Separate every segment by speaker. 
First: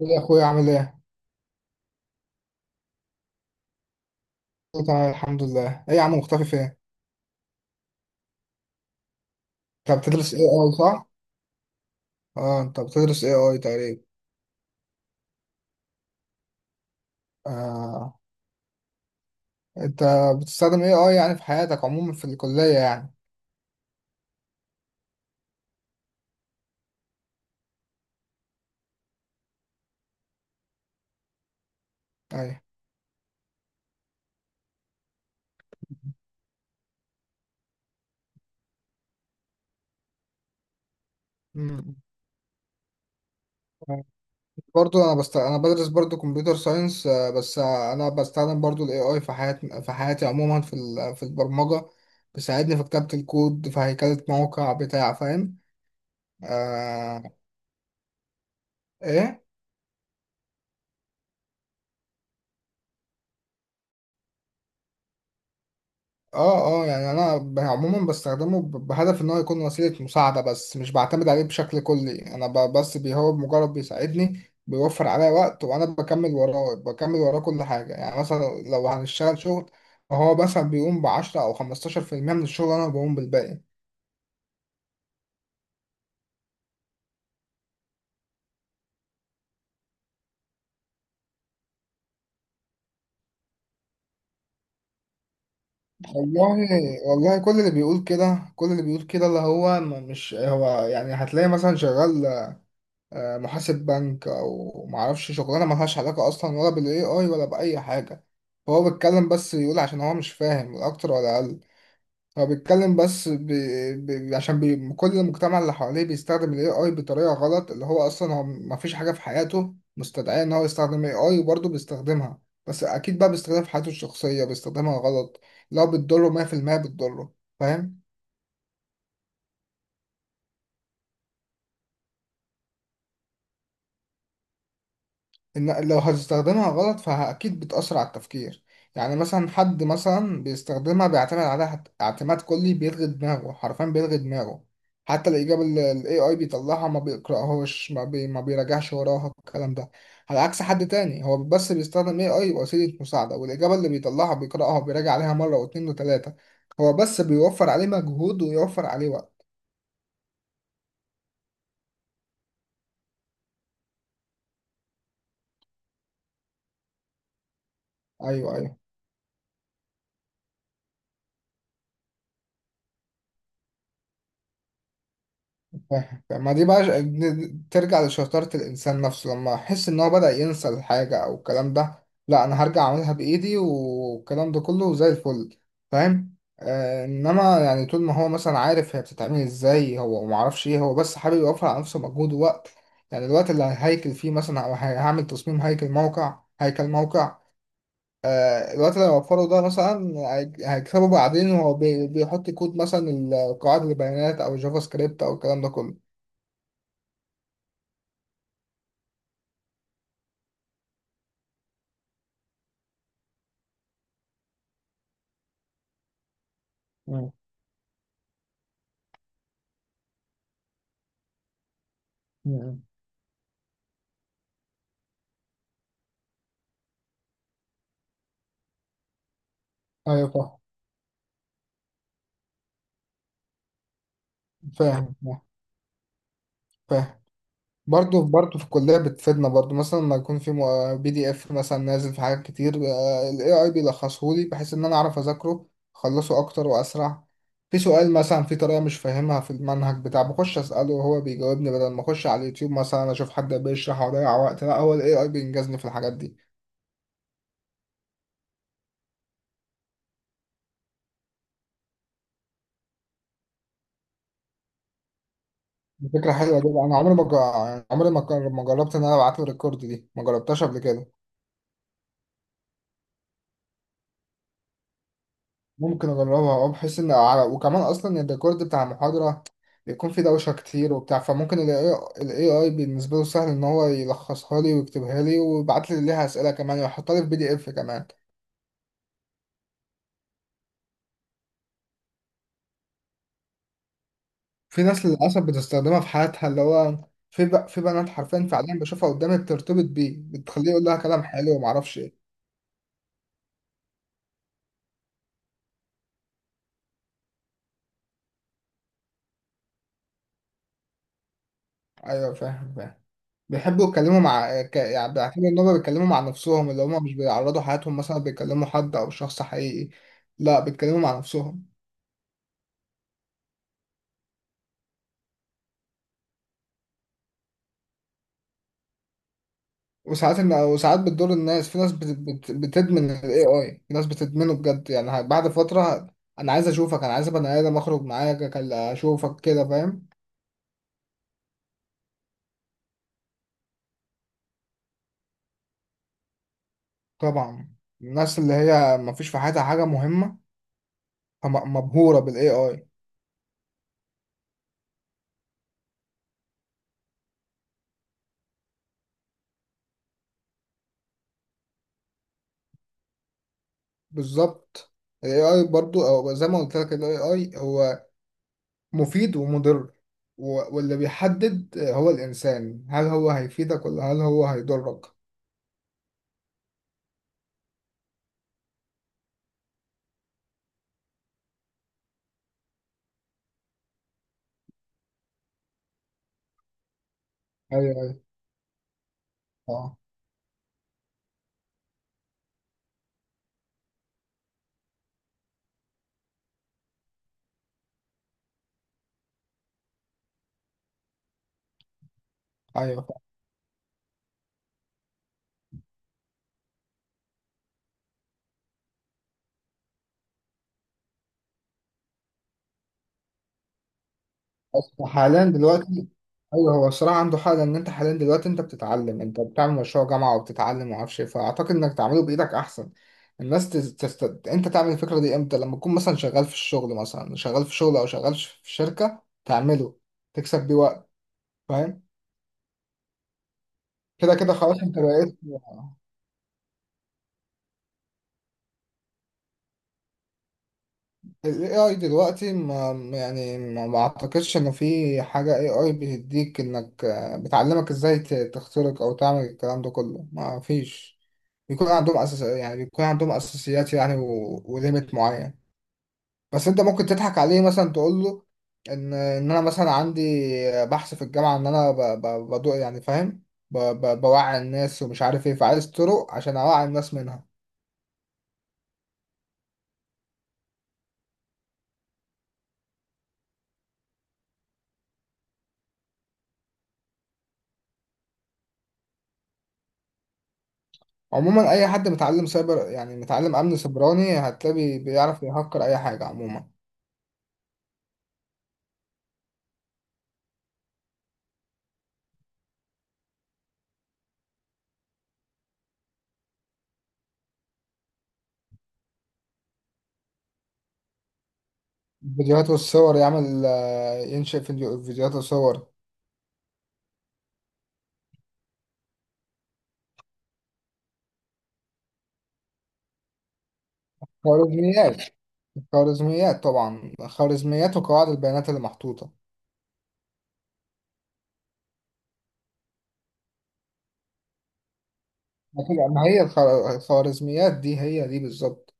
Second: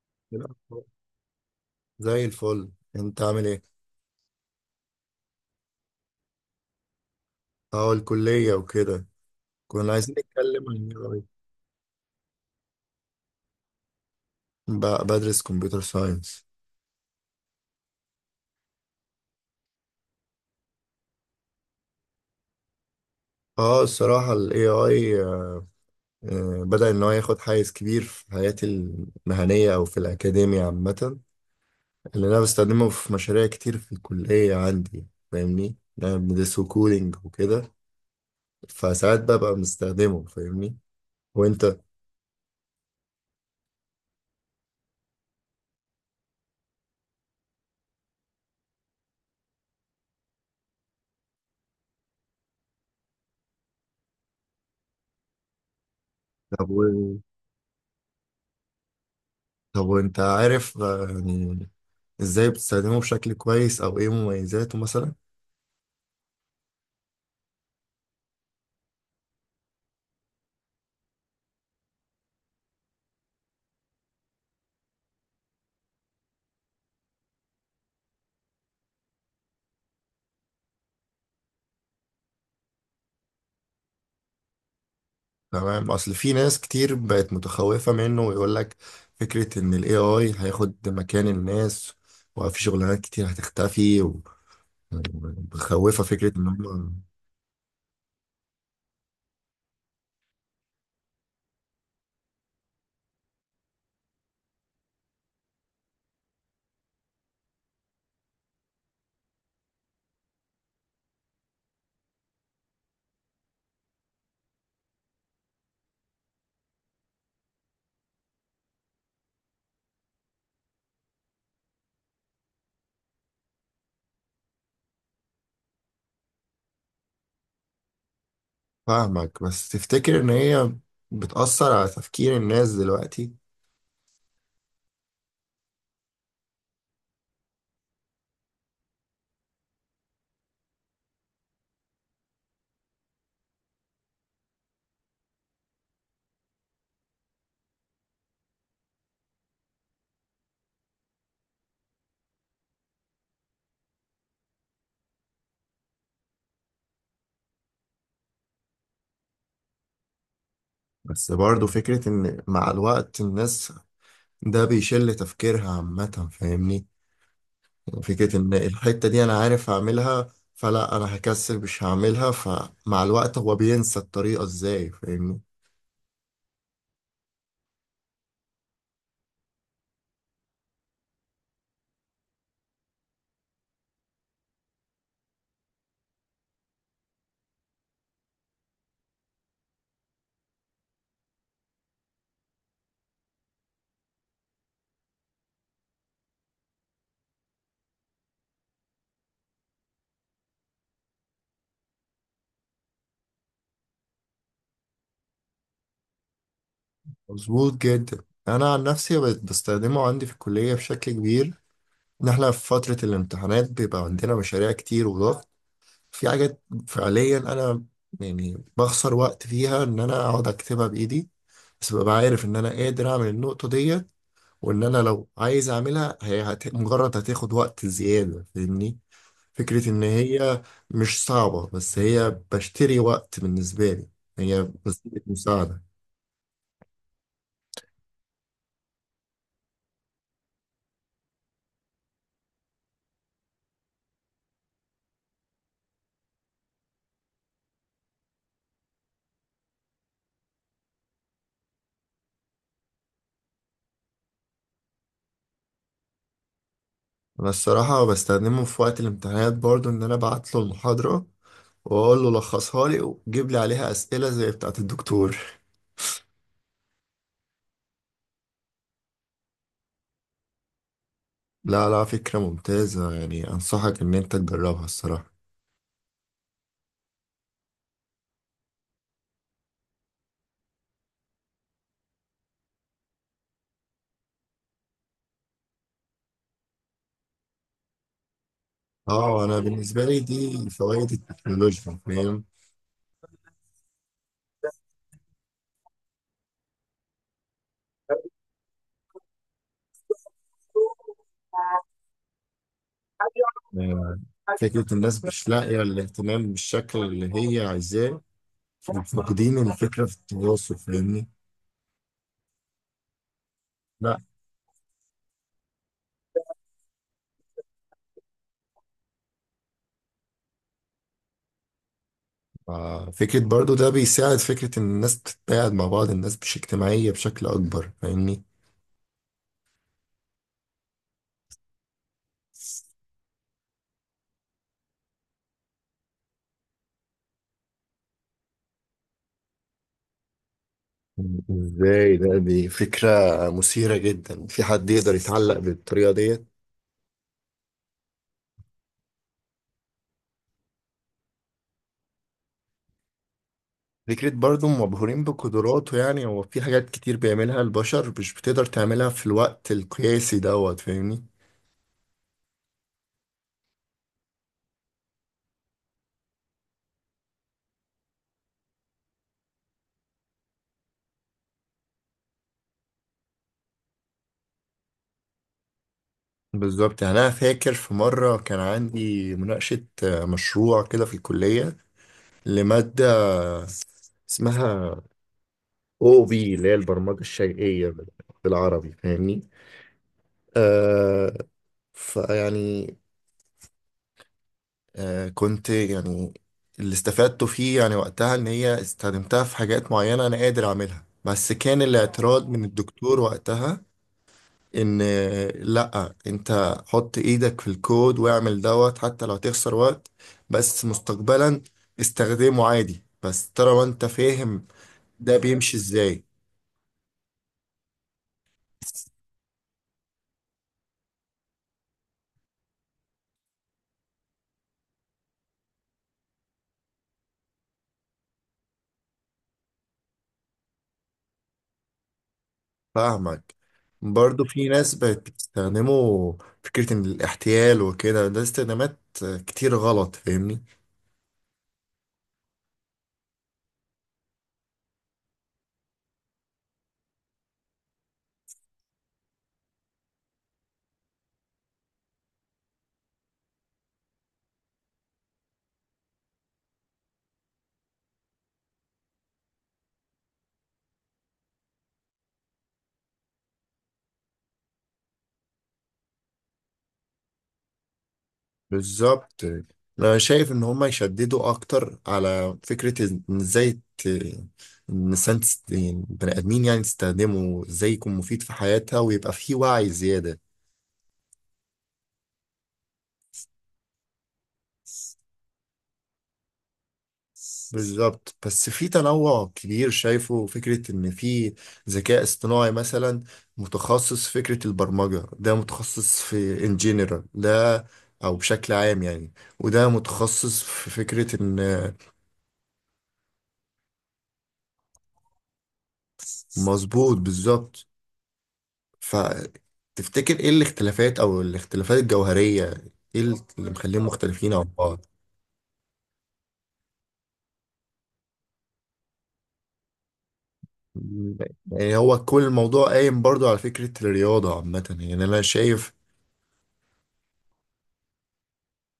Speaker 1: ايه يا
Speaker 2: إيه
Speaker 1: اخويا عامل
Speaker 2: الأخبار؟
Speaker 1: ايه؟
Speaker 2: زي الفل انت عامل ايه.
Speaker 1: أنا تمام الحمد لله، ايه يا عم مختفي فين؟
Speaker 2: اه الكلية وكده. كنا
Speaker 1: انت
Speaker 2: عايزين
Speaker 1: بتدرس اي
Speaker 2: نتكلم
Speaker 1: اي
Speaker 2: عن
Speaker 1: صح؟
Speaker 2: الاي اي.
Speaker 1: اه، انت بتدرس اي اي تقريبا.
Speaker 2: بدرس كمبيوتر ساينس.
Speaker 1: آه. انت بتستخدم اي اي يعني في حياتك عموما في الكلية يعني.
Speaker 2: اه الصراحة الاي اي بدأ ان هو ياخد حيز كبير في حياتي المهنية او في الاكاديمية عامة، اللي انا
Speaker 1: ايوه.
Speaker 2: بستخدمه في مشاريع كتير في الكلية عندي، فاهمني؟ انا بندرسه كودينج وكده، فساعات ببقى مستخدمه، فاهمني؟ وانت؟
Speaker 1: مم. برضو انا بدرس برضو كمبيوتر ساينس بس، انا بستخدم برضو الاي اي في حياتي عموما في البرمجة. بيساعدني في كتابة الكود، في هيكلة موقع بتاع، فاهم؟
Speaker 2: طب
Speaker 1: آه. ايه؟
Speaker 2: طب وانت عارف يعني ازاي بتستخدمه بشكل كويس او ايه مميزاته مثلا؟
Speaker 1: اه اه، يعني انا عموما بستخدمه بهدف ان هو يكون وسيلة مساعدة، بس مش بعتمد عليه بشكل كلي. انا بس هو مجرد بيساعدني، بيوفر عليا وقت، وانا بكمل وراه بكمل وراه كل حاجة. يعني مثلا لو هنشتغل شغل، فهو مثلا بيقوم ب10 او 15% من الشغل، انا بقوم بالباقي.
Speaker 2: تمام، اصل في ناس كتير بقت متخوفة منه ويقول لك فكرة ان الاي اي هياخد مكان الناس وفي شغلانات كتير هتختفي ومخوفة فكرة ان
Speaker 1: والله،
Speaker 2: هم.
Speaker 1: والله كل اللي بيقول كده، كل اللي بيقول كده، اللي هو مش هو، يعني هتلاقي مثلا شغال محاسب بنك او معرفش، شغلانه ملهاش علاقه اصلا ولا بالاي اي ولا باي حاجه. فهو بيتكلم بس، يقول عشان هو مش فاهم، لا اكتر ولا اقل. هو بيتكلم بس عشان كل المجتمع اللي حواليه بيستخدم الاي اي بطريقه غلط، اللي هو اصلا هو مفيش حاجه في حياته مستدعيه ان هو يستخدم اي اي، وبرضه بيستخدمها. بس اكيد بقى بيستخدمها في حياته الشخصيه، بيستخدمها غلط، لو بتضره 100%، بتضره. فاهم.
Speaker 2: فاهمك، بس تفتكر ان هي بتأثر على تفكير الناس دلوقتي؟
Speaker 1: إن لو هتستخدمها غلط فأكيد بتأثر على التفكير. يعني مثلا حد مثلا بيستخدمها، بيعتمد عليها اعتماد كلي، بيلغي دماغه حرفيا، بيلغي دماغه. حتى الإجابة اللي ال AI بيطلعها ما بيقرأهاش، ما بيراجعش وراها الكلام ده. على عكس حد تاني هو بس بيستخدم AI وسيلة مساعدة، والإجابة اللي بيطلعها بيقرأها وبيراجع عليها مرة واتنين وتلاتة. هو بس بيوفر عليه مجهود ويوفر عليه وقت.
Speaker 2: بس برضه فكرة ان مع الوقت الناس ده بيشل تفكيرها عامة، فاهمني؟ فكرة إن
Speaker 1: أيوه أيوه
Speaker 2: الحتة دي أنا عارف هعملها، فلا أنا هكسل مش هعملها، فمع الوقت هو بينسى الطريقة إزاي، فاهمني؟
Speaker 1: فاهم. ما دي بقى ترجع لشطارة الإنسان نفسه، لما أحس إن هو بدأ ينسى الحاجة أو الكلام ده، لا أنا هرجع أعملها بإيدي والكلام ده كله زي الفل. فاهم. آه، إنما يعني طول ما هو مثلا عارف هي بتتعمل إزاي، هو معرفش إيه، هو بس حابب يوفر على نفسه مجهود ووقت. يعني الوقت اللي هيكل فيه مثلا، أو هعمل تصميم هيكل موقع، هيكل موقع. آه، الوقت اللي هيوفره ده مثلا هيكسبه بعدين، وهو بيحط كود مثلا، القواعد البيانات أو الجافا سكريبت أو الكلام ده كله.
Speaker 2: مظبوط جدا. أنا عن نفسي بقيت بستخدمه عندي في الكلية بشكل كبير. إن إحنا في فترة الامتحانات بيبقى عندنا مشاريع كتير وضغط في حاجات. فعليا أنا يعني بخسر وقت فيها إن أنا أقعد أكتبها بإيدي، بس ببقى عارف إن أنا
Speaker 1: مم.
Speaker 2: قادر أعمل النقطة ديت، وإن أنا لو عايز أعملها هي مجرد هتاخد وقت زيادة، فاهمني؟ فكرة إن
Speaker 1: ايوه فاهم
Speaker 2: هي مش صعبة، بس هي بشتري وقت بالنسبة لي، هي
Speaker 1: فاهم.
Speaker 2: وسيلة مساعدة.
Speaker 1: فاهم برضه في الكليه، بتفيدنا برضه مثلا لما يكون في بي دي اف مثلا نازل في حاجات كتير، الاي اي بيلخصه لي بحيث ان انا اعرف اذاكره، اخلصه اكتر واسرع. في سؤال مثلا، في طريقه مش فاهمها في المنهج بتاع، بخش اساله وهو بيجاوبني، بدل ما اخش على اليوتيوب مثلا اشوف حد بيشرح واضيع وقت، لا، هو الاي اي بينجزني في الحاجات دي.
Speaker 2: أنا الصراحة بستخدمه في وقت الامتحانات برضو، إن أنا أبعت له المحاضرة وأقول له لخصها لي وجيب لي عليها أسئلة زي بتاعة الدكتور.
Speaker 1: دي فكره حلوه جدا. انا عمري ما جا- عمري ما جر- ما جربت ان انا ابعت له الريكورد، دي ما جربتهاش قبل كده.
Speaker 2: لا، فكرة ممتازة يعني، أنصحك إن أنت تجربها الصراحة.
Speaker 1: ممكن اجربها، اه، بحيث ان على، وكمان اصلا الريكورد بتاع المحاضره بيكون فيه دوشه كتير وبتاع، فممكن ال AI بالنسبه له سهل ان هو يلخصها لي ويكتبها لي ويبعت لي ليها اسئله كمان، ويحطها لي في بي دي اف كمان.
Speaker 2: اه انا بالنسبه لي دي فوائد التكنولوجيا، فاهم؟
Speaker 1: في ناس للاسف بتستخدمها في حياتها، اللي هو في في بنات حرفيا، فعليا بشوفها قدامي، بترتبط بيه، بتخليه يقول لها كلام حلو وما اعرفش ايه.
Speaker 2: آه، فكره الناس مش لاقيه الاهتمام بالشكل اللي هي عايزاه، فاقدين الفكرة في التواصل، فاهمني؟
Speaker 1: ايوه فاهم فاهم. بيحبوا
Speaker 2: لا.
Speaker 1: يتكلموا مع يعني بيعتبروا ان هم بيتكلموا مع نفسهم، اللي هم مش بيعرضوا حياتهم مثلا، بيكلموا حد او شخص حقيقي. لا، بيتكلموا مع نفسهم.
Speaker 2: فكرة برضو ده بيساعد فكرة إن الناس تتقاعد مع بعض، الناس مش اجتماعية بشكل أكبر، فاهمني؟
Speaker 1: وساعات بتضر الناس، في ناس بتدمن ال AI، في ناس بتدمنه بجد يعني، بعد فترة، أنا عايز أشوفك، أنا عايز أبقى آدم أخرج معاك أشوفك كده، فاهم.
Speaker 2: ازاي؟ ده دي فكرة مثيرة جدا، في حد يقدر يتعلق بالطريقة ديت؟
Speaker 1: طبعا. الناس اللي هي مفيش في حياتها حاجة مهمة مبهورة بال AI.
Speaker 2: فكرة برضو مبهورين بقدراته، يعني هو في حاجات كتير بيعملها البشر مش بتقدر تعملها في الوقت القياسي دوت، فاهمني؟
Speaker 1: بالظبط. ال AI برضو، أو زي ما قلت لك، ال AI هو مفيد ومضر، واللي بيحدد هو الإنسان، هل هو هيفيدك ولا هل هو هيضرك.
Speaker 2: بالظبط. يعني أنا فاكر في مرة كان عندي مناقشة مشروع كده في الكلية لمادة اسمها او بي، اللي هي البرمجه
Speaker 1: أيوه
Speaker 2: الشيئيه
Speaker 1: أيوه.
Speaker 2: بالعربي، فاهمني؟
Speaker 1: أه
Speaker 2: آه، فيعني، آه كنت يعني، اللي استفدته فيه يعني وقتها ان هي استخدمتها في حاجات معينه انا قادر اعملها، بس كان الاعتراض من
Speaker 1: أيوه.
Speaker 2: الدكتور وقتها ان لا انت حط ايدك في الكود واعمل دوت حتى لو تخسر وقت، بس مستقبلا استخدمه عادي، بس ترى وانت فاهم
Speaker 1: بس
Speaker 2: ده
Speaker 1: حاليا
Speaker 2: بيمشي
Speaker 1: دلوقتي.
Speaker 2: ازاي.
Speaker 1: ايوه، هو الصراحه عنده حق، لان انت حاليا دلوقتي انت بتتعلم، انت بتعمل مشروع جامعه وبتتعلم وما اعرفش ايه، فاعتقد انك تعمله بايدك احسن. الناس انت تعمل الفكره دي امتى؟ لما تكون مثلا شغال في الشغل، مثلا شغال في شغل او شغال في شركه، تعمله تكسب بيه وقت. فاهم.
Speaker 2: فاهمك.
Speaker 1: كده
Speaker 2: برضه
Speaker 1: كده
Speaker 2: في
Speaker 1: خلاص
Speaker 2: ناس
Speaker 1: انت
Speaker 2: بقت
Speaker 1: بقيت.
Speaker 2: بتستخدمه فكرة إن الاحتيال وكده، ده استخدامات كتير غلط، فاهمني؟
Speaker 1: ال AI دلوقتي، ما يعني ما اعتقدش انه في حاجة AI بتديك انك، بتعلمك ازاي تخترق او تعمل الكلام ده كله. ما فيش. بيكون عندهم اساس، يعني بيكون عندهم اساسيات يعني، وليميت معين. بس انت ممكن تضحك عليه، مثلا تقول له ان انا مثلا عندي، بحث في الجامعة، ان انا بدو يعني، فاهم، بوعي الناس ومش عارف ايه، فعايز طرق عشان اوعي الناس منها.
Speaker 2: بالظبط. أنا شايف إن هما يشددوا أكتر على فكرة إن إزاي إن الإنسان يعني بني آدمين يعني تستخدمه إزاي يكون مفيد في حياتها ويبقى فيه وعي زيادة.
Speaker 1: عموما اي حد متعلم سايبر، يعني متعلم امن سيبراني، هتلاقي بيعرف يهكر اي حاجه عموما.
Speaker 2: بالظبط، بس في تنوع كبير شايفه، فكرة إن في ذكاء اصطناعي مثلا متخصص في فكرة البرمجة، ده متخصص في in general، ده أو بشكل عام يعني، وده متخصص في فكرة إن.
Speaker 1: الفيديوهات والصور يعمل، ينشئ فيديوهات وصور.
Speaker 2: مظبوط بالظبط. فتفتكر إيه الاختلافات أو الاختلافات الجوهرية؟ إيه اللي مخليهم مختلفين عن بعض؟
Speaker 1: خوارزميات. خوارزميات طبعا، خوارزميات وقواعد البيانات اللي محطوطه.
Speaker 2: يعني هو كل الموضوع قايم برضو على فكرة الرياضة عامة، يعني أنا شايف.
Speaker 1: لكن ما هي الخوارزميات دي هي دي بالظبط.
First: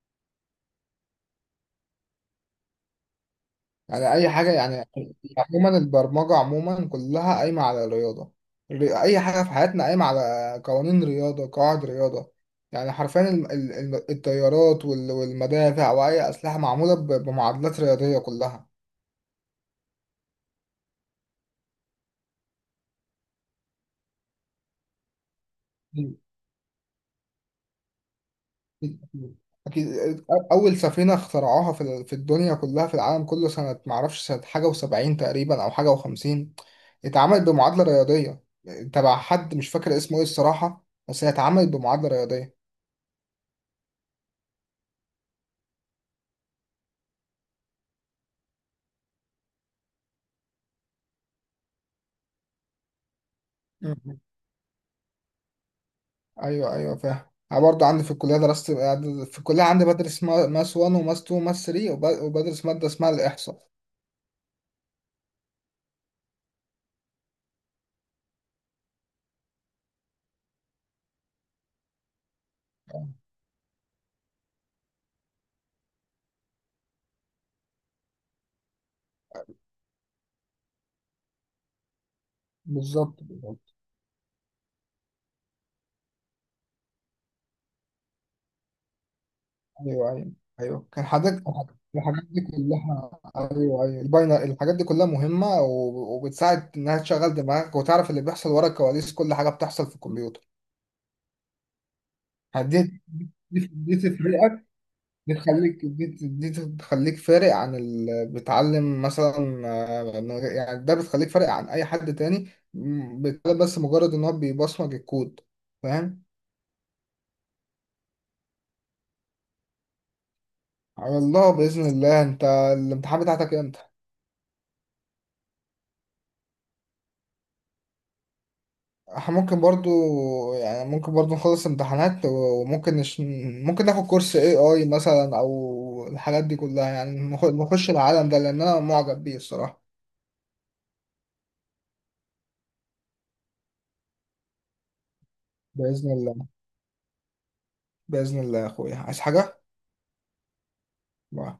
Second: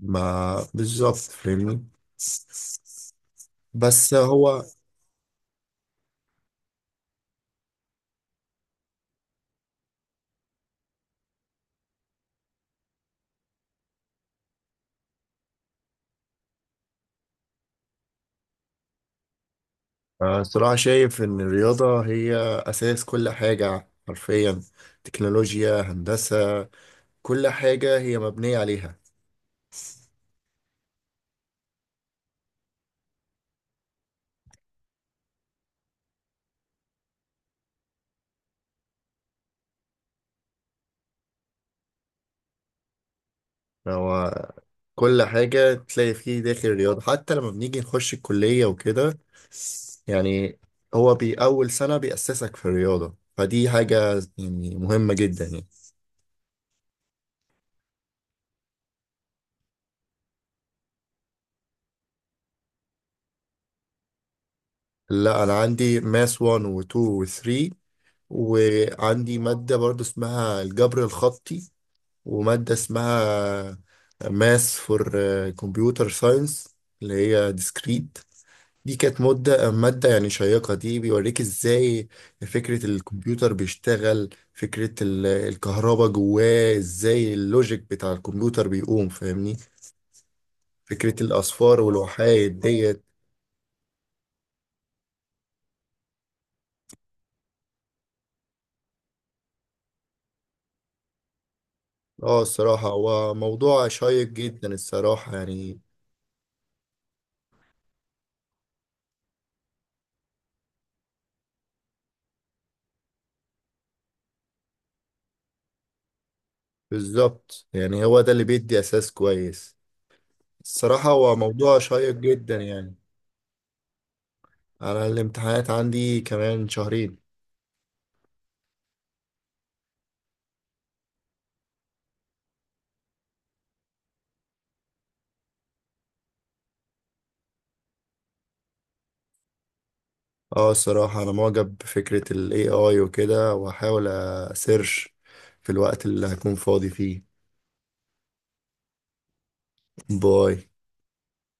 Speaker 2: ما بالظبط، فاهمني؟
Speaker 1: يعني
Speaker 2: بس
Speaker 1: اي حاجه
Speaker 2: هو
Speaker 1: يعني. عموما البرمجه عموما كلها قايمه على الرياضه. اي حاجه في حياتنا قايمه على قوانين رياضه، قواعد رياضه، يعني حرفيا الطيارات والمدافع واي اسلحه معموله بمعادلات رياضيه كلها.
Speaker 2: صراحة شايف إن الرياضة هي أساس كل حاجة حرفيا، تكنولوجيا، هندسة، كل حاجة هي مبنية عليها.
Speaker 1: أكيد أكيد. اكيد، اول سفينه اخترعوها في الدنيا كلها، في العالم كله، سنه معرفش، سنه حاجه و70 تقريبا او حاجه و50، اتعملت بمعادله رياضيه، تبع حد مش فاكر اسمه ايه الصراحه، بس هي اتعملت بمعادله رياضيه.
Speaker 2: هو كل حاجة تلاقي فيه داخل الرياضة، حتى لما بنيجي نخش الكلية وكده، يعني هو بي أول سنة بيأسسك في الرياضة، فدي حاجة يعني مهمة جدا يعني.
Speaker 1: ايوه ايوه فاهم. انا برضه عندي في الكليه درست، في الكليه عندي بدرس ماس 1 وماس 2 وماس 3 وبدرس ماده اسمها الاحصاء.
Speaker 2: لا أنا عندي ماس 1 و 2 و 3، وعندي مادة برضو اسمها الجبر الخطي، ومادة اسمها ماس فور كمبيوتر ساينس، اللي هي ديسكريت. دي كانت مدة مادة يعني شيقة، دي بيوريك ازاي فكرة
Speaker 1: بالظبط
Speaker 2: الكمبيوتر
Speaker 1: بالظبط.
Speaker 2: بيشتغل، فكرة الكهرباء جواه ازاي، اللوجيك بتاع الكمبيوتر بيقوم، فاهمني؟
Speaker 1: ايوه ايوه. ايوه كان
Speaker 2: فكرة
Speaker 1: حضرتك،
Speaker 2: الأصفار
Speaker 1: الحاجات دي
Speaker 2: والوحايد ديت.
Speaker 1: كلها. ايوه ايوه الباينر، الحاجات دي كلها مهمه، وبتساعد انها تشغل دماغك وتعرف اللي بيحصل ورا الكواليس، كل حاجه بتحصل في الكمبيوتر.
Speaker 2: اه الصراحة
Speaker 1: دي
Speaker 2: هو
Speaker 1: دي,
Speaker 2: موضوع
Speaker 1: دي
Speaker 2: شيق
Speaker 1: تفرقك،
Speaker 2: جدا
Speaker 1: دي
Speaker 2: الصراحة يعني.
Speaker 1: تخليك، دي تخليك فارق عن اللي بيتعلم مثلا، يعني ده بتخليك فارق عن اي حد تاني، بيتعلم بس مجرد ان هو بيبصمج الكود. فاهم.
Speaker 2: بالظبط، يعني هو ده اللي بيدي أساس كويس. الصراحة
Speaker 1: على
Speaker 2: هو
Speaker 1: الله،
Speaker 2: موضوع
Speaker 1: باذن
Speaker 2: شيق
Speaker 1: الله. انت
Speaker 2: جدا يعني.
Speaker 1: الامتحان بتاعتك امتى؟
Speaker 2: أنا الامتحانات عندي كمان شهرين.
Speaker 1: احنا ممكن برضو، يعني ممكن برضو نخلص امتحانات، ممكن ناخد كورس اي اي مثلا، او الحاجات دي كلها، يعني نخش العالم ده، لان انا معجب بيه الصراحة.
Speaker 2: اه الصراحة أنا معجب بفكرة ال AI وكده، وهحاول أسيرش في الوقت
Speaker 1: باذن
Speaker 2: اللي
Speaker 1: الله.
Speaker 2: هكون فاضي فيه.
Speaker 1: باذن الله يا اخويا، عايز حاجة؟
Speaker 2: باي.
Speaker 1: باي.